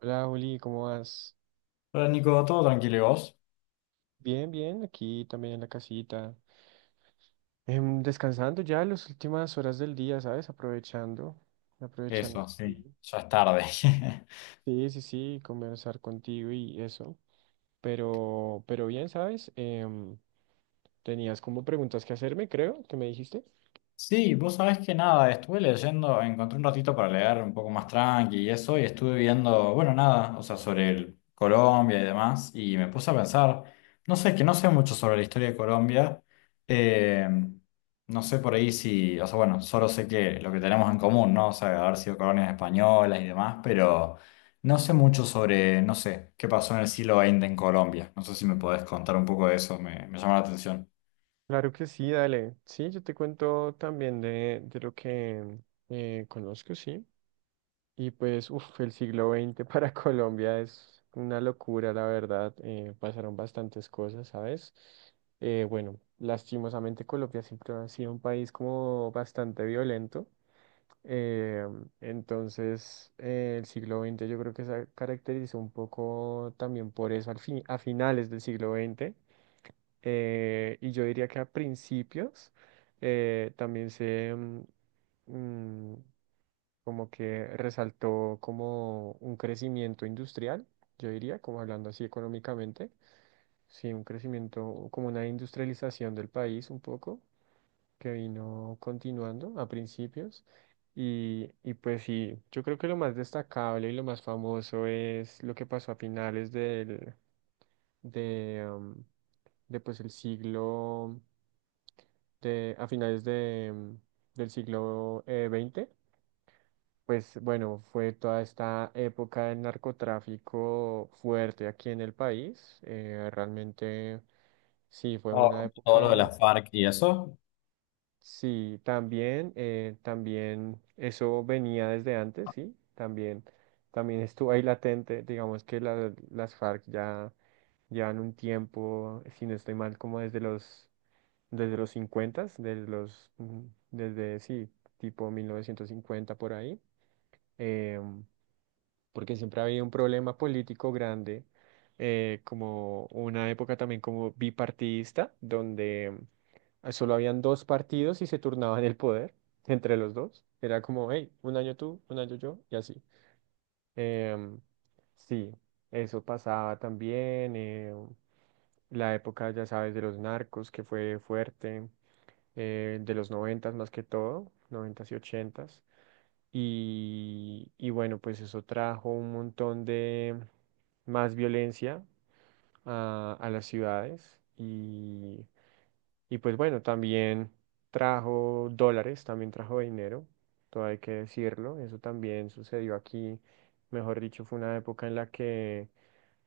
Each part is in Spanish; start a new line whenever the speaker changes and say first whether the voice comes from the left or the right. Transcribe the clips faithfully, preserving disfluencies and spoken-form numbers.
right: Hola Juli, ¿cómo vas?
left: Hola Nico, todo tranquilo, ¿y vos?
right: Bien, bien, aquí también en la casita. Em, descansando ya las últimas horas del día, ¿sabes? Aprovechando, aprovechando
left: Eso, sí,
right: aquí.
left: ya es tarde.
right: Sí, sí, sí, conversar contigo y eso. Pero, pero bien, ¿sabes? Em, tenías como preguntas que hacerme, creo, que me dijiste.
left: Sí, vos sabés que nada, estuve leyendo, encontré un ratito para leer un poco más tranqui y eso, y estuve viendo, bueno, nada, o sea, sobre el Colombia y demás, y me puse a pensar, no sé, que no sé mucho sobre la historia de Colombia. eh, no sé por ahí si, o sea, bueno, solo sé que lo que tenemos en común, ¿no? O sea, haber sido colonias españolas y demás, pero no sé mucho sobre, no sé, qué pasó en el siglo veinte en Colombia. No sé si me podés contar un poco de eso, me, me llama la atención.
right: Claro que sí, dale. Sí, yo te cuento también de, de lo que eh, conozco, sí. Y pues, uff, el siglo veinte para Colombia es una locura, la verdad. Eh, pasaron bastantes cosas, ¿sabes? Eh, bueno, lastimosamente Colombia siempre ha sido un país como bastante violento. eh, entonces, eh, el siglo veinte yo creo que se caracterizó un poco también por eso al fin, a finales del siglo veinte. Eh, y yo diría que a principios eh, también se... mm, como que resaltó como un crecimiento industrial, yo diría, como hablando así económicamente, sí, un crecimiento, como una industrialización del país un poco, que vino continuando a principios. Y, y pues sí, yo creo que lo más destacable y lo más famoso es lo que pasó a finales del, de, em, de pues el siglo, de, a finales de, em, del siglo eh, veinte, pues bueno, fue toda esta época del narcotráfico fuerte aquí en el país. Eh, realmente sí, fue una
left: Oh, Todo lo de
right: época,
left: la FARC y eso.
right: sí, también, eh, también eso venía desde antes, sí, también, también estuvo ahí latente. Digamos que la- las FARC ya llevan un tiempo, si no estoy mal, como desde los, desde los cincuenta, desde los, mm, desde, sí, tipo mil novecientos cincuenta por ahí. em, Porque siempre había un problema político grande, eh, como una época también como bipartidista, donde eh, solo habían dos partidos y se turnaban el poder entre los dos. Era como, hey, un año tú, un año yo, y así. Em, sí, eso pasaba también. Eh, la época, ya sabes, de los narcos, que fue fuerte, eh, de los noventas más que todo, noventas y ochentas. Y, y bueno, pues eso trajo un montón de más violencia a, a las ciudades. Y, y pues bueno, también trajo dólares, también trajo dinero, todo hay que decirlo. Eso también sucedió aquí. Mejor dicho, fue una época en la que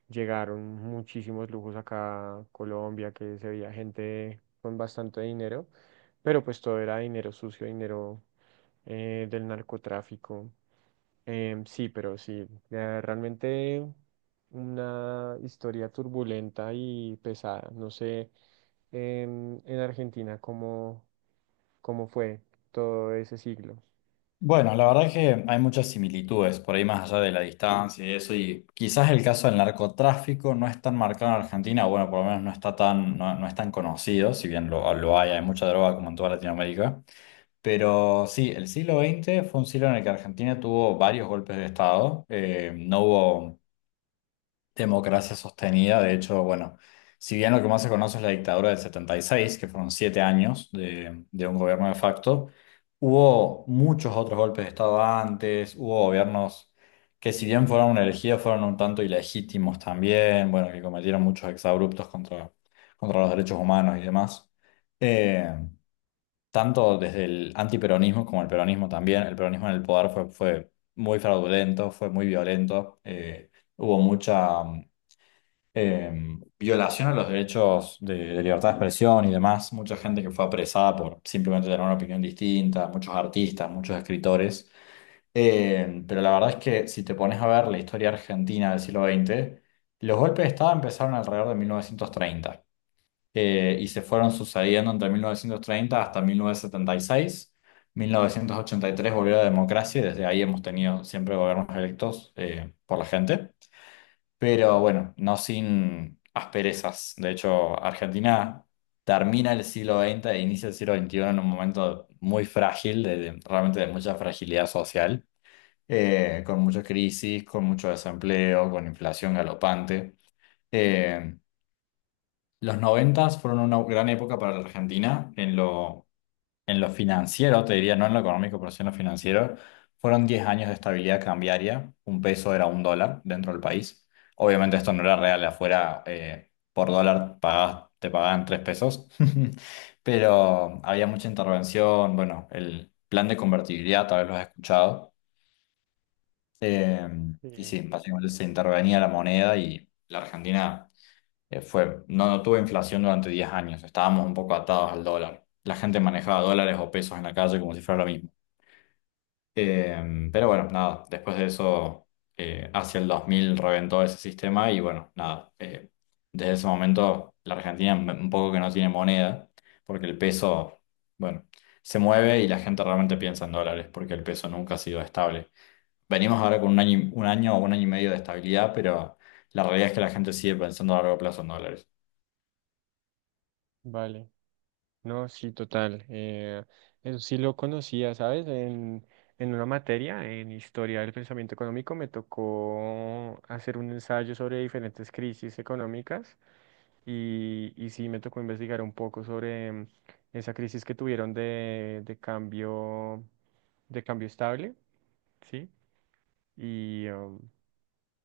right: llegaron muchísimos lujos acá a Colombia, que se veía gente con bastante dinero, pero pues todo era dinero sucio, dinero eh, del narcotráfico. Em, sí, pero sí, eh, realmente una historia turbulenta y pesada. No sé, en, en Argentina cómo, cómo fue todo ese siglo.
left: Bueno, la verdad es que hay muchas similitudes, por ahí más allá de la distancia y eso, y quizás el caso del narcotráfico no es tan marcado en Argentina, o bueno, por lo menos no está tan, no, no es tan conocido, si bien lo, lo hay, hay mucha droga como en toda Latinoamérica. Pero sí, el siglo veinte fue un siglo en el que Argentina tuvo varios golpes de Estado. Eh, no hubo democracia sostenida. De hecho, bueno, si bien lo que más se conoce es la dictadura del setenta y seis, que fueron siete años de, de un gobierno de facto, hubo muchos otros golpes de Estado antes. Hubo gobiernos que si bien fueron elegidos, fueron un tanto ilegítimos también, bueno, que cometieron muchos exabruptos contra, contra los derechos humanos y demás. Eh, tanto desde el antiperonismo como el peronismo también. El peronismo en el poder fue, fue muy fraudulento, fue muy violento. Eh, hubo mucha, eh, violación a los derechos de, de libertad de expresión y demás. Mucha gente que fue apresada por simplemente tener una opinión distinta, muchos artistas, muchos escritores. Eh, pero la verdad es que si te pones a ver la historia argentina del siglo veinte, los golpes de Estado empezaron alrededor de mil novecientos treinta eh, y se fueron sucediendo entre mil novecientos treinta hasta mil novecientos setenta y seis. mil novecientos ochenta y tres volvió la democracia y desde ahí hemos tenido siempre gobiernos electos eh, por la gente, pero bueno, no sin asperezas. De hecho, Argentina termina el siglo veinte e inicia el siglo veintiuno en un momento muy frágil, de, de- realmente de mucha fragilidad social, eh, con mucha crisis, con mucho desempleo, con inflación galopante. Eh, los noventas fueron una gran época para la Argentina en lo, en lo financiero, te diría, no en lo económico, pero sí en lo financiero. Fueron diez años de estabilidad cambiaria, un peso era un dólar dentro del país. Obviamente esto no era real. Afuera eh, por dólar pagabas- te pagaban tres pesos, pero había mucha intervención, bueno, el plan de convertibilidad, tal vez lo has escuchado. Eh, y
right: Sí,
left: sí, básicamente se intervenía la moneda y la Argentina... Eh, fue, no, no tuve inflación durante diez años, estábamos un poco atados al dólar. La gente manejaba dólares o pesos en la calle como si fuera lo mismo. Eh, pero bueno, nada, después de eso, eh, hacia el dos mil reventó ese sistema y bueno, nada. Eh, desde ese momento la Argentina m- un poco que no tiene moneda, porque el peso, bueno, se mueve y la gente realmente piensa en dólares, porque el peso nunca ha sido estable. Venimos ahora con un año, y- un año o un año y medio de estabilidad, pero la realidad es que la gente sigue pensando a largo plazo en dólares.
right: vale. No, sí, total. Eh, eso sí lo conocía, ¿sabes? En, en una materia, en Historia del Pensamiento Económico, me tocó hacer un ensayo sobre diferentes crisis económicas. y, y sí me tocó investigar un poco sobre mm, esa crisis que tuvieron de, de cambio, de cambio estable, ¿sí? Y, um,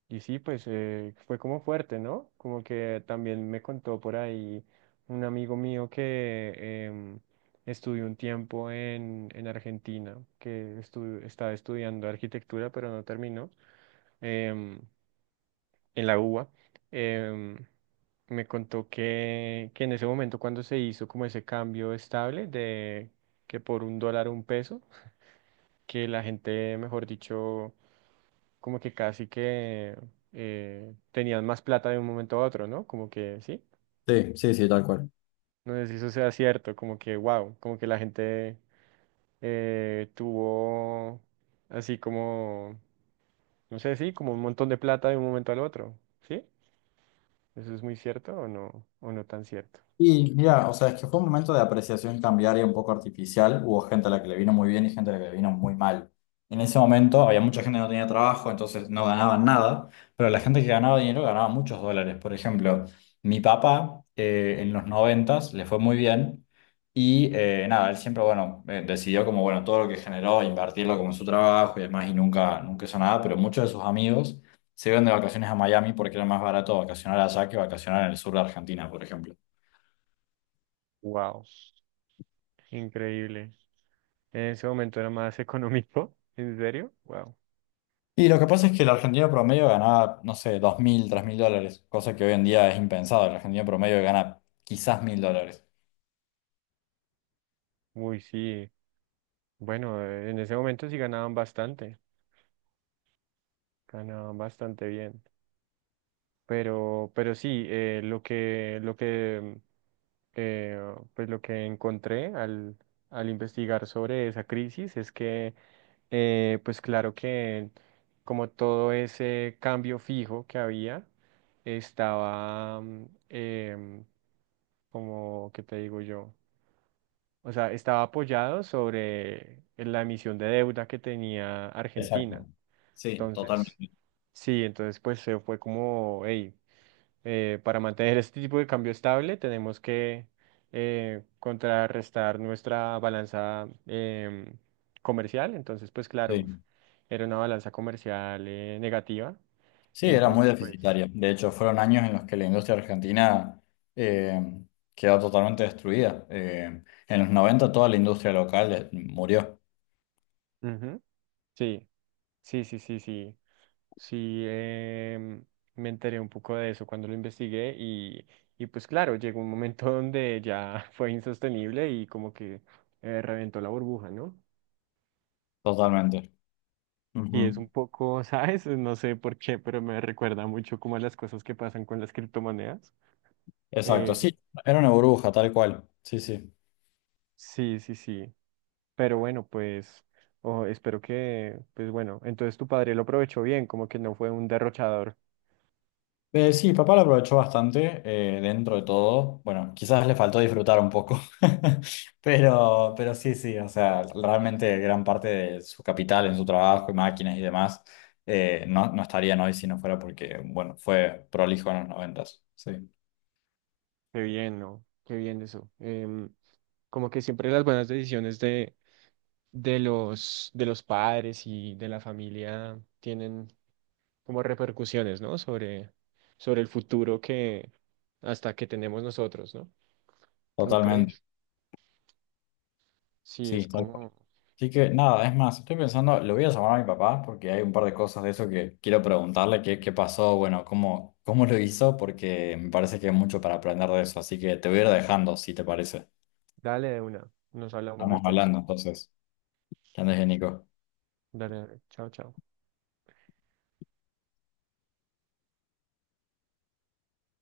right: y sí, pues eh, fue como fuerte, ¿no? Como que también me contó por ahí un amigo mío que em, estudió un tiempo en, en Argentina, que estu- estaba estudiando arquitectura, pero no terminó. Em, en la UBA, em, me contó que, que en ese momento cuando se hizo como ese cambio estable de que por un dólar un peso, que la gente, mejor dicho, como que casi que eh, tenían más plata de un momento a otro, ¿no? Como que sí,
left: Sí, sí, sí, tal cual.
right: no sé si eso sea cierto, como que wow, como que la gente eh, tuvo así como, no sé, sí, como un montón de plata de un momento al otro, ¿sí? ¿Eso es muy cierto o no, o no tan cierto?
left: Y mira, o sea, es que fue un momento de apreciación cambiaria un poco artificial. Hubo gente a la que le vino muy bien y gente a la que le vino muy mal. En ese momento había mucha gente que no tenía trabajo, entonces no ganaban nada, pero la gente que ganaba dinero ganaba muchos dólares. Por ejemplo, mi papá, eh, en los noventas le fue muy bien y eh, nada, él siempre, bueno, eh, decidió como, bueno, todo lo que generó, invertirlo como en su trabajo y demás, y nunca, nunca hizo nada, pero muchos de sus amigos se iban de vacaciones a Miami, porque era más barato vacacionar allá que vacacionar en el sur de Argentina, por ejemplo.
right: Wow. Increíble. En ese momento era más económico. ¿En serio? Wow.
left: Y lo que pasa es que el argentino promedio ganaba, no sé, dos mil, tres mil dólares, cosa que hoy en día es impensado. El argentino promedio gana quizás mil dólares.
right: Uy, sí. Bueno, eh, en ese momento sí ganaban bastante. Ganaban bastante bien. Pero, pero sí, eh, lo que, lo que, eh, pues lo que encontré al, al investigar sobre esa crisis es que, eh, pues claro que como todo ese cambio fijo que había, estaba, mm, em, como, ¿qué te digo yo? O sea, estaba apoyado sobre la emisión de deuda que tenía Argentina.
left: Exacto. Sí,
right: Entonces,
left: totalmente.
right: sí, entonces pues se fue como, hey, para mantener este tipo de cambio estable tenemos que eh, contrarrestar nuestra balanza em, comercial. Entonces, pues claro,
left: Sí.
right: era una balanza comercial eh, negativa.
left: Sí, era muy
right: Entonces, pues,
left: deficitario. De hecho, fueron años en los que la industria argentina eh, quedó totalmente destruida. Eh, en los noventa toda la industria local eh, murió
right: ujú, sí, sí, sí, sí, sí. Sí, em, me enteré un poco de eso cuando lo investigué y, y pues claro, llegó un momento donde ya fue insostenible y como que eh, reventó la burbuja, ¿no?
left: totalmente.
right: Y es
left: Ujú.
right: un poco, ¿sabes? No sé por qué, pero me recuerda mucho como a las cosas que pasan con las criptomonedas.
left: Exacto,
right: Eh,
left: sí, era una burbuja, tal cual. Sí, sí.
right: sí, sí, sí. Pero bueno, pues oh, espero que, pues bueno, entonces tu padre lo aprovechó bien, como que no fue un derrochador.
left: Eh, sí, papá lo aprovechó bastante eh, dentro de todo. Bueno, quizás le faltó disfrutar un poco, pero, pero sí, sí, o sea, realmente gran parte de su capital en su trabajo y máquinas y demás eh, no, no estarían hoy si no fuera porque, bueno, fue prolijo en los noventas. Sí,
right: Qué bien, ¿no? Qué bien eso. Em, Como que siempre las buenas decisiones de, de los, de los padres y de la familia tienen como repercusiones, ¿no? Sobre, sobre el futuro que hasta que tenemos nosotros, ¿no? ¿No
left: totalmente.
right: crees? Sí, es
left: Sí, tal.
right: como,
left: Así que nada, es más, estoy pensando, lo voy a llamar a mi papá porque hay un par de cosas de eso que quiero preguntarle qué, qué pasó, bueno, cómo, cómo lo hizo, porque me parece que hay mucho para aprender de eso. Así que te voy a ir dejando, si te parece.
right: dale de una, nos hablamos
left: Estamos
right: después.
left: hablando entonces. Que andes bien, Nico.
right: Dale, dale. Chao, chao.